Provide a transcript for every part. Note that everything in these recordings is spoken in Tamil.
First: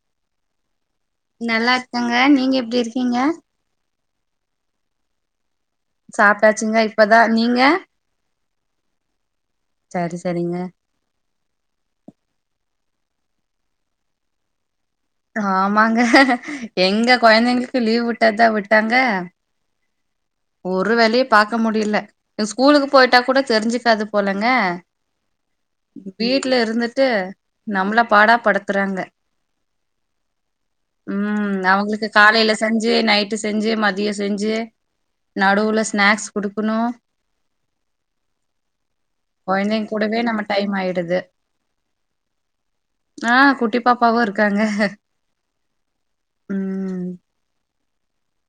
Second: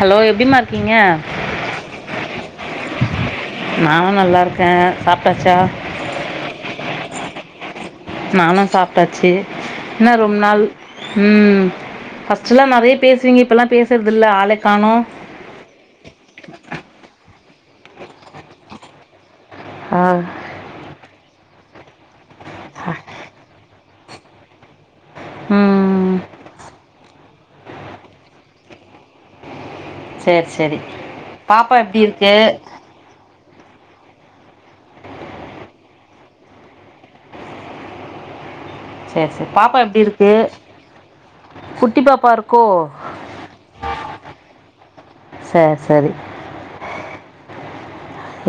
ஹலோ எப்டிமார் நல்லார்க்கங்க நீங்க எப்டி இருக்கீங்க நல்லாருக்க சாப்ட்டாச்சா சாப்ட்டாச்சிங்க இப்பதா நீங்க நானு சாப்ட்டாச்சி ன்ன சரி ரொம் சரிங்க நாள் ம் ஃபஸ்ட்டுல்லா நறைய்ப் பேசுவீங்க இப்பல்லா பேசற்துல்ல ஆலை ஆமாங்க எங்க கொயந்தைங்ளு கு லீவ் உட்டாதா உட்டாங்க ஆ ஒரு வேல்யு பாக்க முடிய்ல இந்த ஸ்கூலுக்கு ஆ. போயிட்டா கூட தெரிஞ்சுக்காது போலங்க ம் வீட்ல இருந்துட்டு நம்பள பாடா படுத்துறாங்க சரி சரி ம் பாப்பா எப்படி அவங்களுக்கு இருக்கு காலையில செஞ்சு நைட்டு செஞ்சு செஞ்சு மதியம் செஞ்சு நடுவுல ஸ்நாக்ஸ் குடுக்கணும் சரி சரி பாப்பா குழந்தைங்க எப்படி கூடவே இருக்கு நம்ம டைம் ஆயிடுது குட்டி பாப்பா இருக்கோ ஆ குட்டி பாப்பாவும் இருக்காங்க சரி ம்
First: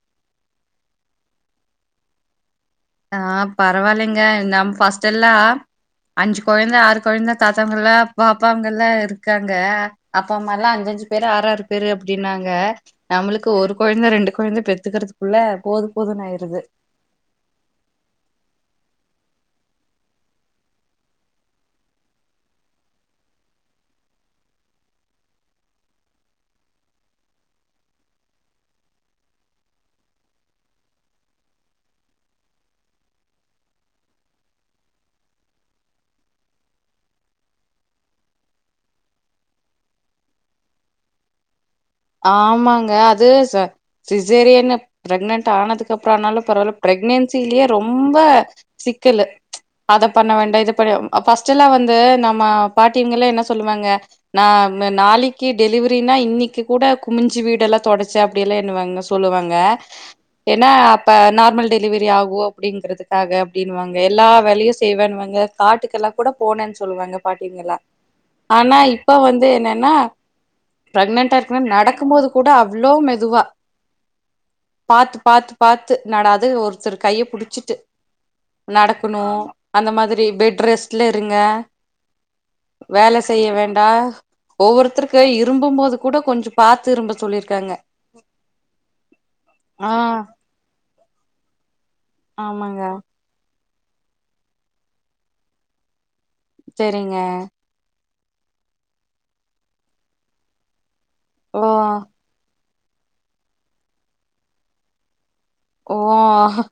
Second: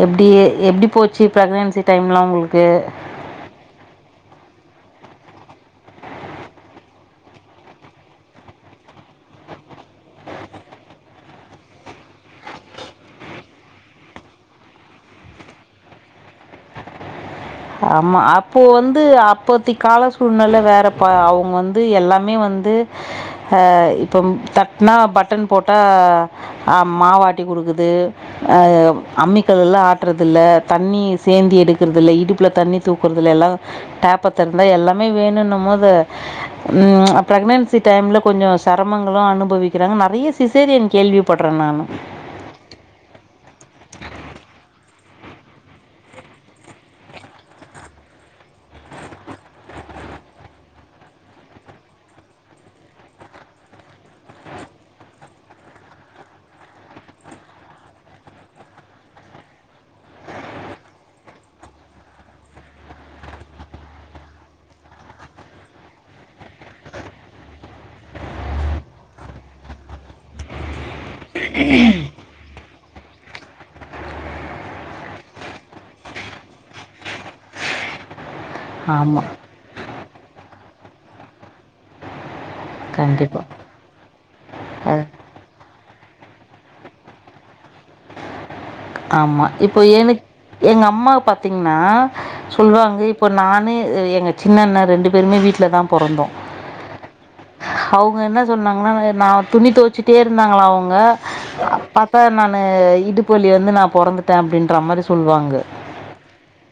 எப்டி எப்டி போச்சு பிர்க்னன்சி டைம்லாம் உங்களுக்கு ஆ பரவாயில்லைங்க நம் பஸ்ட் எல்லாம் அஞ்சு குழந்த ஆறு குழந்த தாத்தாங்க எல்லாம் பாப்பாங்க எல்லாம் இருக்காங்க அப்பா அம்மா எல்லாம் அஞ்ச அஞ்சு பேரு ஆறாறு பேரு அப்படின்னாங்க நம்மளுக்கு ஒரு குழந்த ரெண்டு குழந்த பெத்துக்கிறதுக்குள்ள போது போதுன்னு ஆயிருது ஆமா அப்போ வந்து அப்பத்தி கால சூழ்நில வேற பா அவங்க வந்து எல்லாமே வந்து ஆ இப்போ தட்னா பட்டன் போட்டா ஆ மாவாட்டி குடுக்குது ஆ அம்மிக்கல் எல்லாம் ஆட்டுறது இல்ல தண்ணி சேந்தி எடுக்கறத இல்லை இடுப் ப்ல தண்ணி தூக்குறதுல எல்லாம் டேப்ப த இருந்தா எல்லாமே வேணும்ன்னும் போது ம் ம் ப்ரக்னன்சி டைம்ல கொஞ்சம் சிரமங்களும் அனுபவிக்கிறாங்க நிறைய சிசேரியன் கேள்விப்பட்றேன் நானு ஆமாங்க அது சிசேரியன்னு பிரெக்னன்ட் ஆனதுக்கு அப்புறம் ஆனாலும் பரவால்ல பிரெக்னன்சிலயே ரொம்ப சிக்கல் அத பண்ண வேண்டாம் இத பண்ண பர்ஸ்ட் எல்லாம் வந்து நம்ம பாட்டிவங்க எல்லாம் என்ன சொல்லுவாங்க ந நாளைக்கு டெலிவரினா இன்னைக்கு கூட குமிஞ்சு வீடெல்லாம் தொடச்ச அப்டி எல்லாம் என்னுவாங்க சொல்லுவாங்க ஏன்ன அப்ப நார்மல் டெலிவரி ஆகும் அப்டிங்கறதுக்காக அப்டினுவாங்க எல்லா வேலையும் செய்வேன்பாங்க காட்டுக்கெல்லாம் கூட போனேன் சொல்லுவாங்க பாட்டீங்களான் ஆனா இப்ப வந்து என்னென்னா பிரெக்ன ன்ட் நடக்கும்போது கூட அவ அவ்ளோ மெதுவா பாத்து பாத்து பாத்து நட அது ஒருத்தர் கைய புடிச்சிட்டு ஆமா. நடக்கணும் அந்த மாதிரி பெட் ரெஸ்ட்ல இருங்க வேல கண்டிப்பா. செய்ய வேண்டா அது ஒவ்வொருத்தருக்கு இரும்பும் போது கூட கொஞ்சம் பாத்து இரும்ப சொல்லியிருக்காங்க ஆமா இப்போ எனக் எங்க அம்மா பாத்தீங் கன்னா ஆமாங்க சொல்லுவாங்க இப்போ நானு எ எங்க சின்ன அண்ண ரெண்டு பேருமே வீட்ல தான் பொறந்தோம் செரிங்க அவுங்க என்ன சொன்னாங்கன்னா நா துணி துவைச்சிட்டே இருந்தாங்களா அவுங்க ஓ பாத்தா நான் ஆ இடுப்பு வலி வந்து நா பொறந்துட்டே அப்டின்ற மாரி சொல்லுவாங் ஓ ஆ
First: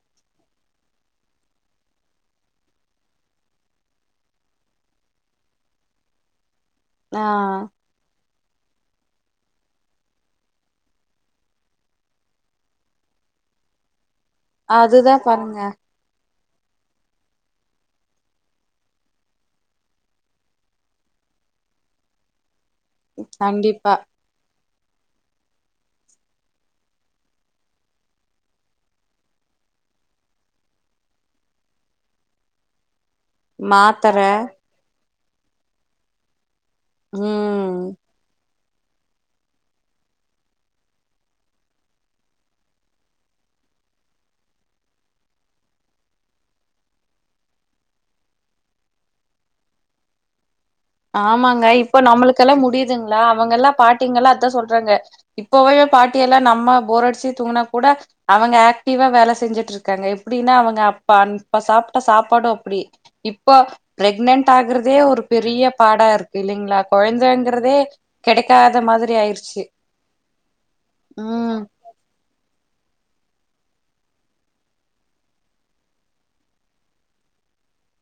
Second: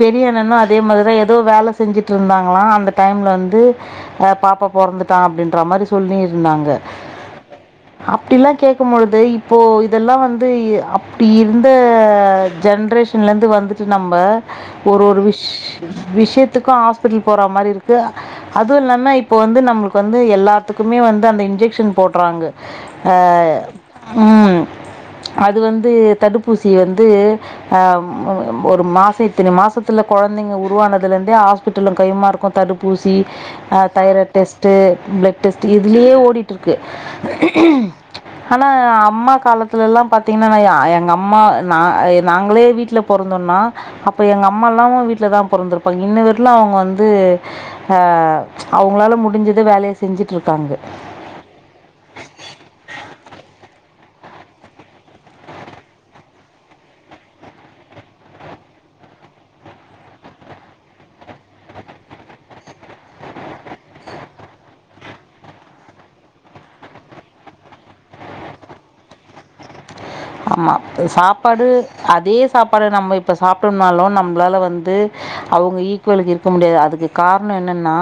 பெரியண்ணனும் அதே மாரி தான் ஏதோ வேலை செஞ்சிட்டு இருந்தாங்களாம் அந்த டைம்ல வந்து ஆ பாப்பா பொறந்துட்டான் அப்டின்ற மாதிரி சொல்லியிருந்தாங்க ஆ அப்டிலாம் கேட்கும் பொழுது இப்போ இதெல்லாம் வந்து அப் டி இருந்த ஜென்ரேஷன்லருந்து வந்துட்டு நம்ம ஒரு அதுதா ஒரு விஷ் பாருங்க விஷய த்துக்கும் ஹாஸ்பிட்டல் போற மாரி இருக்கு அதுவும் இல்லாம இப்போ வந்து நம்மளுக்கு வந்து எல்லாத்துக்குமே வந்து அந்த இன்ஜெக்க்ஷன் போட்றாங்க அஹ் கண்டிப்பா உம் அது வந்து தடுப்பூசி வந்து அ ஒரு மாச இத்தினி மாசத்துல குழந்தைங்க உருவானதுலந்தே ஹாஸ்பிட்டலுங் கையுமா இருக்கு தடுப்பூ சி அ மாத்தர தைராய்ட் டெஸ்ட் பிளெட் டெஸ்ட் இதுலயே ஓடிட் ட்ருக்கு ம் ஆனா அம்மா காலத்துலலெல்லா பாத்தீங்கன்னா நா என் எங்க அ ம்மா நா நாங்களே வீட்ல பொறந்தோன்னா அப்போ எங்க அம்மா எல்லாவு வீட்லதா பொறந்துருப்பாங்க இன்னு வரைலு அவுங்க வந்து அ ப்ச் அவுங்களால முடிஞ்சத வேலைய செஞ்சுட்டு இருக்காங்க ஆமாங்க இப்ப நம்மளுக்கெல்லாம் முடியுதுங்களா அவுங்கெல்லா பாட்டிங்கல்லா அதா சொல்றாங்க இப்போவே பாட்டி எல்லா நம்ம போர் அடிச்சு தூங்கினா கூட அவுங்க ஆக்டிவா வேலை செஞ்சுட்டு இருக்காங்க எப்டின்னா அவுங்க அப்ப அப்ப சாப்ட்ட சாப்பாடு அப்டி இப்போ பிரெக்னன்ட் ஆகுறதே ஒரு பெரிய பாடா இருக்கு இல்லலைங்களா குழந்தைங்கிறதே கிடைக்காத மாதிரி ஆயிருச்சு ஆமா ம் சாப்பாடு அதே சாப்பாடு நம்ம இப்ப சாப்பிட்டோம்னாலு நம்மளால வந்து அவுங்க ஈக்குவலுக்கு இருக்க முடியாது அதுக்கு காரணோ என்னன்னா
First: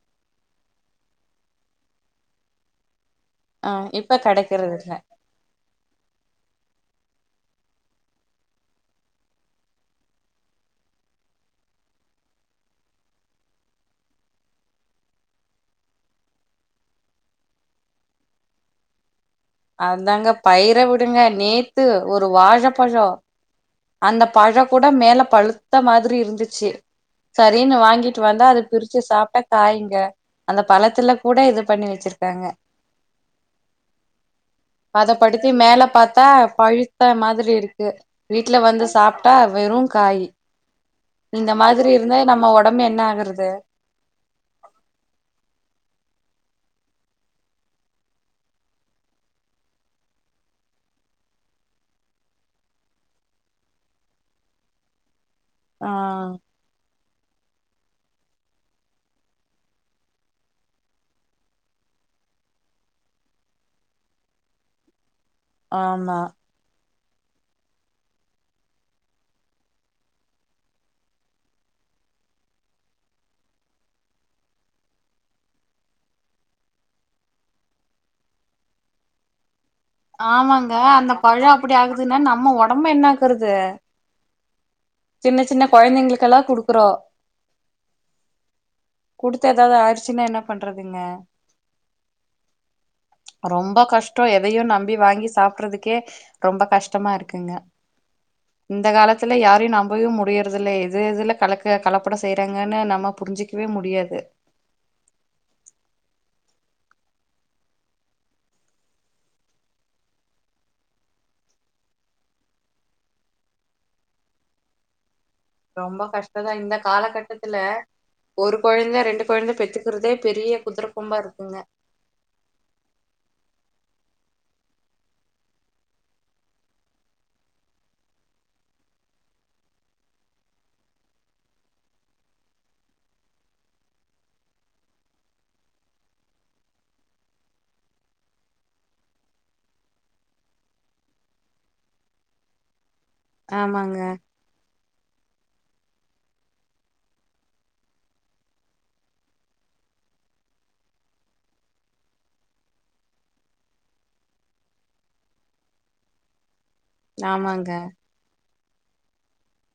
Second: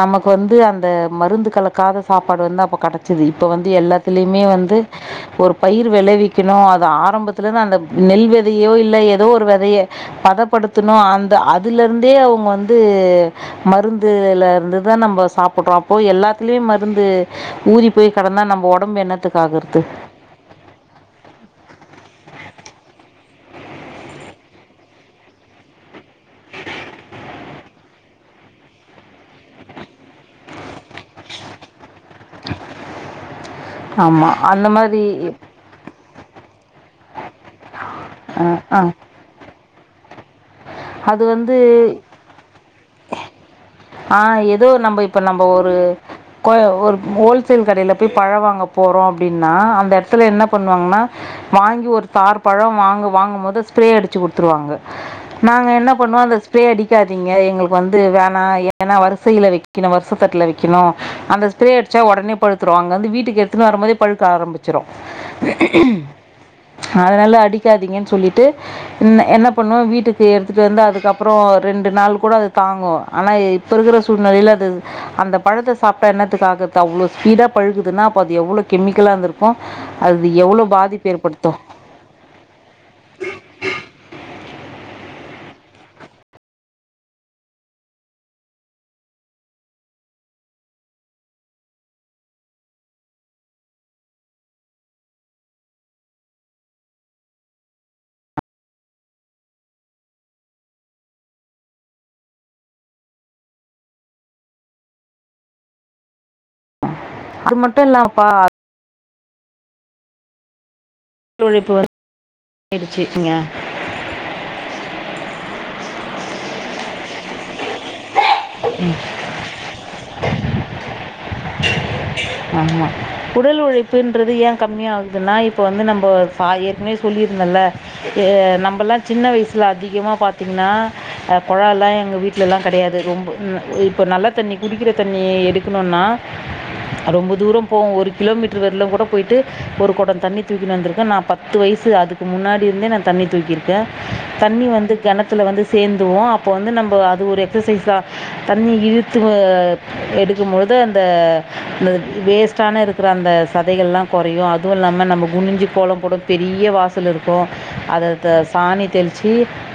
நமக்கு வந்து அந்த மருந்து கலக்காத சாப்பாடு வந்து அப்ப கிடை ச்சிது இப்போ ஆ வந்து இப்ப எல்லாத்துலயுமே கெடைக்கிறது வந்து இல்ல ஒரு பயிர் வெளைவி க்கணு அது ஆரம்பத்துல இருந்து அந்த நெல் வெதையோ இல்ல ஏதோ ஒரு வெதைய பதப்படுத்தணு அந்த அதுல இருந்தே அவுங்க வந்து மருந்துல இருந்துதா நம்ப சாப்புடுறோ அப்போ எல்லாத்திலியு மருந்து ஊறி போய் கடந்தா நம்ப ஒடம்பு என்னத் அதாங்க பயிர விடுங்க நேத்து ஒரு வாழப்பழோ அந்த பழோக் கூட மேல பழுத்த மா திரி இருந்துச்சு சரின்னு வாங்கிட்டு வந்தா அது பிரிச்சு சாப்ட்டா காயுங்க அந்த பழத்துல கூட இது பண்ணி வெச்சிருக்காங்க ஆமா அந்த மாதிரி பதப்படுத்தி மேல பாத்தா பழுத்த மாதிரி இருக்கு அ, வீட்ல அ. வந்து சாப்ட்டா வெறு காயி அது இந்த வந்து மாதிரி இருந்தா நம்ம ஒடம்பு என்ன ஆகுறது ஆஹ் ஏதோ நம்ப இப்பொ நம்ப ஒரு கோ ஒரு ஹோல்சேல் கடையல போய் பழ வாங்க போறோ அப்டின்னா அந்த எடத்ல என்ன பண்ணுவாங்கன்னா வாங்கி ஒரு தார் பழம் வாங்க வாங்கும் போது ஸ்ப்ரே அடிச்சு குடுத்துருவாங்க நாங்க என்ன ஆ பண்ணுவோ அந்த ஸ்ப்ரே அடிக்கா தீங்க எங்களுக்கு வந்து வேணா ஏனா வரிசையில வெக்கணு வருசத்தட்டுல வெக்கணு அந்த ஸ்ப்ரே அடிச்சா ஒடனே பழுத்துரு அங்க வந்து வீட்டுக்கு எடுத்துன் வரும்போதே பழுக்க ஆரம்பிச்சிரு ஆமா அதனால அடிக்காதீங்கன்னு சொல்லிட்டு என் என்ன பண்ணுவ வீட்டுக்கு எடுத்துட்டு வந்து அதுக்கப்றோ ரெண்டு நாள் கூட அது தாங்கு ஆனா இப்பொ இருக்குற சூழ்நிலையில அது அந்த பழத்த சாப்ட்டா எண்ணத்துக்காகர்து அவ்ளோ ஸ்பீடா பழுகுதுன்னா அப்போ அது எவ்ளோ கெமிக்கலா இருந்துருக்கு ஆமாங்க அந்த பழோ அப்டி ஆகுதுன்னா நம்ம ஒடம்பு என்னாகுறது சின்ன சின்ன கொழந்தைங்களுக்கெல்லா குடுக்கறோ குடுத்தா எதாவது ஆயிருச்சுன்னா என்ன பண்றதுங்க ரொம்ப கஷ்டொ எதையு நம்பி வாங்கி சாப்டுறதுக்கே ரொம்ப கஷ்டமா இருக்குங்க இந்த காலத்துல யாரையு நம்பவே முடியறது இல்ல எது எதுல கலக்க கலப்படொ செய்றாங்கன்னு நம்ம புரிஞ்சு க்கவே முடியாது அது மட்டு இல்லாமப்பா உழைப்பு வந்துடுச்சுங்க ரொம்ப கஷ்டோதா இந்த காலகட்டத்துல ஒரு கொழந்த ரெண்டு கொழந்த பெத்துக்குறதே பெரிய குதுரக்கொம்பா இருக் ஆமா உடல்லு உழைப்புன்றது ஏ கம்மியாகுதுன்னா இப்போ வந்து நம்போ ச ஏற்கனவே சொல்லியிருந்தல்ல எ நம்பல்லா சின்ன வயசுல அதிகமா பாத்திங்ன்னா அ கொழல்லா எங்க வீட்லல்லா கெடையாது ரொம்பு [unintelligible] இப்போ நல்ல தண்ணி குடிக்கிற தண்ணி எடுக்கணுன்னா ரொம்ப தூரோ போவோ ஒரு கிலோமீட்டர் வரிலு கூட போயிட்டு ஒரு கொடோ தண்ணி தூக்கினு வந்திருக்க நா பத்து வயசு அதுக்கு முன்னாடி இருந்தே நாந் தண்ணி தூக்கிருக்க ஆமாங்க, தண்ணி வந்துப் கெணத்துல வந்து சேந்துருவோ அப்போ வந்து நம்ப அது ஒரு எக்சசைஸா தண்ணி இழுத்து வ எடுக்கும்பொழுது அந் த [unintelligible] வேஸ்டான இருக்குற அந்த சதைகள்லா கொறையு அதுவுல்லாம நம்ப குனிஞ்சு கோலம் போடவு பெரிய வாஸ் சல் இருக்கு ஆமாங்க. அத தாஸ் சாணி தெளிச்சி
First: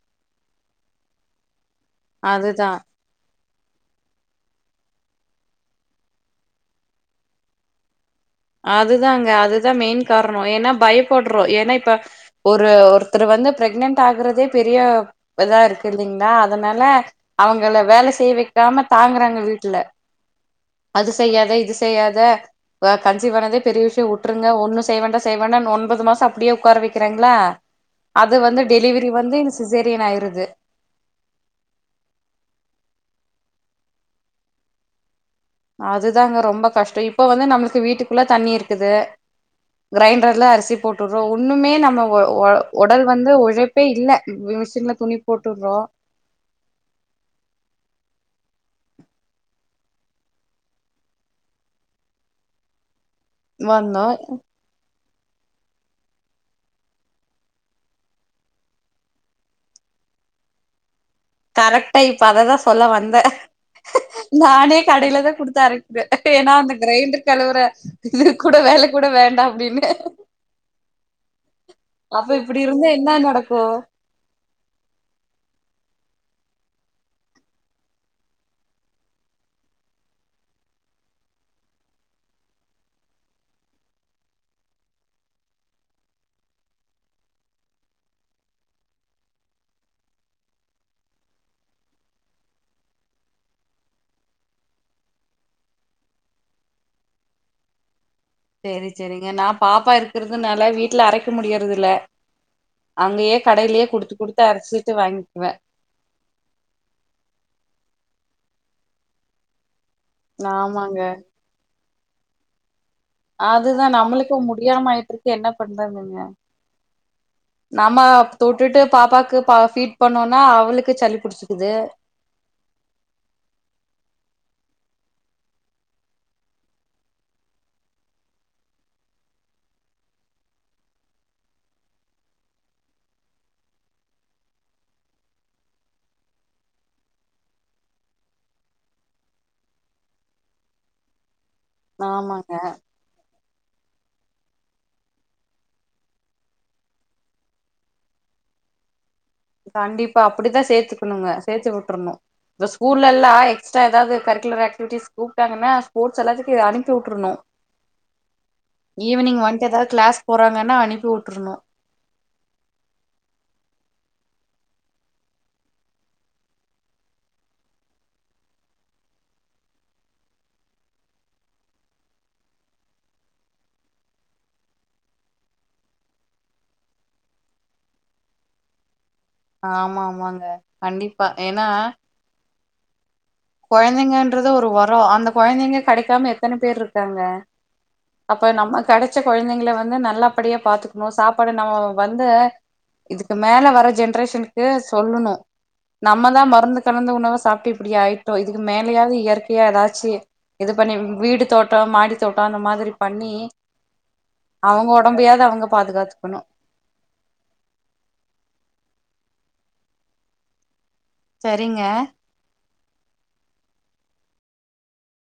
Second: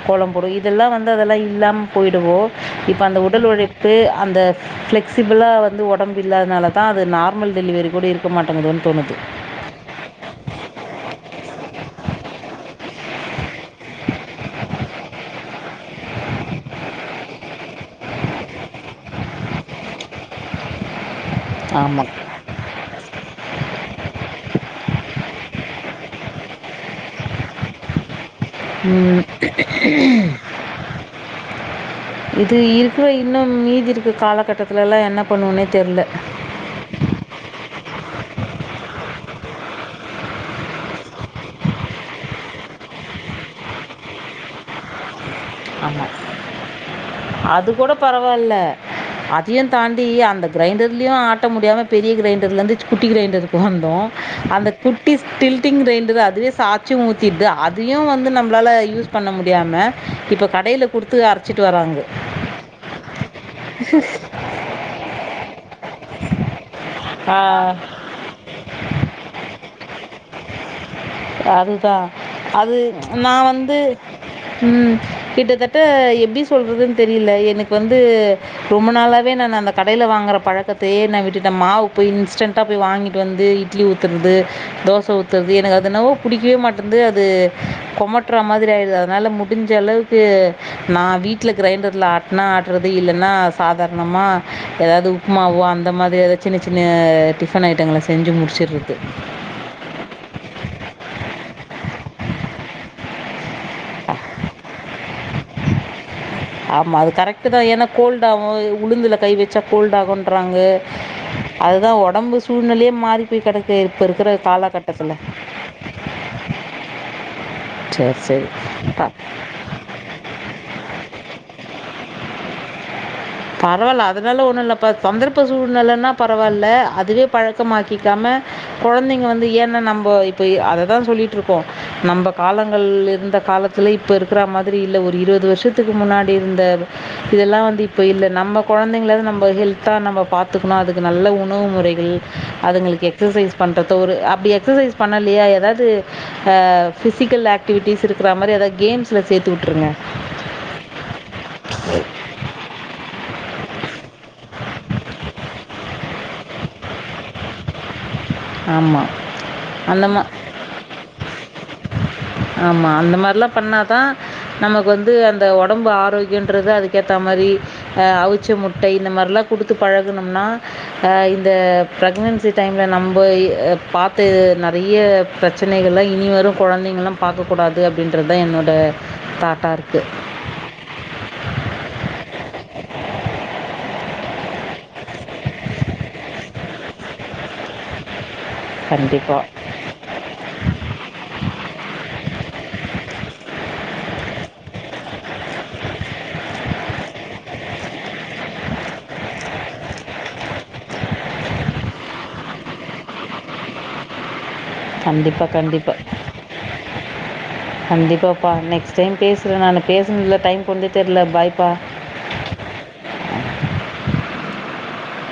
கோல போடுவோ இதெல்லா வந்து அதெல்லா இல்லாம் போயிடுவோ அதுதான். இப்ப அந்த உடல் உழைப் பு அந்த பிளெக்சிபிளா வந்து ஒடம் பு இல்லாதனால தா அது நார்மல் டெலிவரி கூடி இருக் அதுதாங்க அதுதா மெயின் காரனோ ஏன்னா பயப்பட்றோ ஏன்னா இப்ப ஒரு ஒருத் ஒருத்தரு வந்து பிரெக்னன்ட் ஆகுறதே பெரிய இதா இருக்கு இல்லைங்களா அதனால அவங்கள வேல செய் வக்காம தாங்குறாங்க வீட்டுல அதுஸ் செய்யாத இது ஆமாம் செய்யாத ஒக் கஞ்சி பனதே பெரிய விஷயோ வுட்ருங்க ஒன்னு செய்வேண்டா செய்வேண்டான் ஒன்பது மாசஸ் சப்டியே உக்கார வைக்கிறாங்களா அது வந்து டெலிவரி உம் வந்து சிசேரியன் ஆயிருது இது இருக்கோ இல் இன்னு மீதி இருக்கு காலகட்டத்துலலெல்லா என்னப் அதுதாங்க ரொம்ப கஷ்டோ இப்ப வந்து நம்மளுக்கு வீட்டுக்குள்ள தண்ணி இருக் குது கிரைண்டர்ல அரிசி போட்டுறோ ஒன்னுமே நம்ம ஒ ஒ உடல் வந்து உழைப்பே இல் மிஷின்ல துணிப் ஆமா அது கூட பரவால்ல அதையு தாண்டி அந்த கிரைண்டர்லு ஆட்ட முடியாம பெரிய கிரைண்டர்ல இருந்து ச் குட்டி கிரைண்டருக்கு வந்தோ வந்தோம் அந்தக்குட் டிஸ் டில்டிங் கிரைண்டுதா அதுவே சாச்சி ஊத்திடுது அதையு வந்து நம்ளால யூஸ் பண்ண முடியாம இப்போக் கடைலப் கரெக்டா இப்ப அததா சொல்ல வந்தே நானே கடையில தா குடுத்து அரைப் ஏன்னா அந்த கிரைண்டர் கழுவுற இது கூட வேல கூட வேண்டா அப்டின்னு அதுதா அப்ப இப்டி அது இருந்தா ம்ச் என்ன நா நடக்கும் வந்து ம் கிட்டத்தட்ட எத் எப்டி சொல்றது தெரியில எனக்கு வந்து ரொம்ப நாளாவே நா அந்த கடையில வாங்கற பழக்கத்தையே நா விட்டுட்டே மாவு போய் இன்ஸ்டா போய் வாங்கிட்டு வந்து இட்லி ஊத்துறது தோச ஊத்துறது எனக்கு அத் அதனவோ பிடிக்கவே மாட்டேன்து அது கொமட்ற மாதிரி ஆயிடுது அதனால முடிஞ்ச அளவுக்கு நா வீட்ல கிரைண்டர்ல ஆட்டனா ஆட்டுறது இல்லைன்னா சாதாரணமா ஏதாவது உப்மாவோ அந்த மாரி ஏதாவது சின்ன சின்ன டிஃபன் ஐட்டங்கள செஞ் செரி செரிங்க நா பாப்பா இருக்கிறதுனால் ல வீட்ல அரைக்க முடியறது இல்ல அங்கயே கடையிலயே குடுத்து குடுத்து அரைச்சுட்டு வாங்கிவே ஆமா அது கரெக்ட்டு தா ஏன்னா கோல்டாவு இ உளுந்துல கை வச்சா கோல்ட் ஆகுறாங்க ஆமாங்க அதுதா ஒ உடம்ப சூழ்நில அதுதா நம்மளுக்கு முடியாம ஆயட்டு இருக்கு என்ன பண்றங்கங்க நம்ம சரி சரி தொட்டுட்டு பா பாப்பாக்கு பால் ஃபீட் பண்ணோம்னா அவளுக்கு சளி புடிச்சு இது பரவாயில்ல அதனால ஒண்ணு இல்ல சந்தர்ப்ப சூழ்நிலன்னா பரவாயில்ல அதுவே பழக்கமாக்கிக்காம கொழந்தைங்க வந்து ஏன்ன நம்ம இப்ப அததா சொல்லிட்டு இருக்கோ நம்ம காலங்கள் இருந்த காலத்துல இப்ப இருக்கிற மாரி இல்ல ஒரு இருபது வருஷத்துக்கு முன்னாடி இருந்த இதெல்லா வந்து இப்ப இல்ல நம்ம கொழந்தைங்கள நம ஹெல்தா நம்ம பாத்துக்கணு அதுக்கு நல்ல உண் உணவு முறைகள் ஆமாங்க அதுங்களுக்கு எக்ஸசைஸ் பண்ணுறத ஒரு அப்டி எக்ஸசைஸ் பண்ணலையா ஏதாவது அ ஃபிசிக்கல் ஆக்டிவிட்டிஸ் இருக்கிற மாரி ஏதாவது கேம்ஸ் கண்டிப்பா அப்டிதா சேத்துக்கணுங்க சேத்து விட்டுரணு ஸ்கூல்ல எல்லா எக்ஸ்ட்ரா ஏதாவது கரிக்குலர் ஆக்டிவிட்டிஸ் கூப்பிட்டாங்கன்னா ஸ்போர்ட்ஸ் எல்லாத்துக்கும் அனுப்பி விட்ரணும் ஆமாம் ஈவினிங் வண்டு ஏதாவது அந்த கிளாஸ் போறாங்கன்னா அனுப்பி விட்டுருணும் ஆமா அந்த மாதிரிலா பண்ணாதான் நமக்கு வந்து அந்த ஒடம்பு ஆரோக்கியன்றது அதுக்க ஏத்த மாதிரிஹ் அவிச்ச முட்டை இந்த மாரிலாம் கொடுத்து பழகணும்னா அஹ் இந்த ப்ரெக்னன்சி டைம்ல நம் அ பாத்து நெறைய பிரச்சனைகள்லா இனி வரும் குழந்தைங்கள்லா பக்ககக்கூடாது அப்டின்றது தான் என்னோட ஆமாமாங்க கண்டிப்பா ஏனா குழந்தைங்கன்றது ஒரு வரோ அந்த குழந்தைங்க கெடைக்காம எத்தன பேர் இருக்காங்க அப்ப நம்ம கிடைச்ச கண்டிப்பாக கொழந்தைங்கள வந்து நல்லபடியா பாத்துக்கணு சாப்பாடு நம்ம வந்து இதுக்கு மேல வர ஜென்ரேஷனுக்கு சொல்லணு நம்ம தா மருந்து கலந்த உணவ சாப்ட்டு இப்டி ஆய் இதுக்கு மேலயாவது இயற்கையா ஏதாச்சு இது பண்ணி வீடு தோட்டம் மாடி தோட்டம் அந்த மாரி பண்ணி அவங்க ஒடம்பையாவது கண்டிப்பா அவங்க கண்டிப்பா பாதுகாத்துக்கணு கண்டிப்பா பா நெக்ஸ்ட் டைம் பேசுறே நானூ பேசினதுல டைம் கொண்டு தெர்ல பாய்ப்பா சரிங்க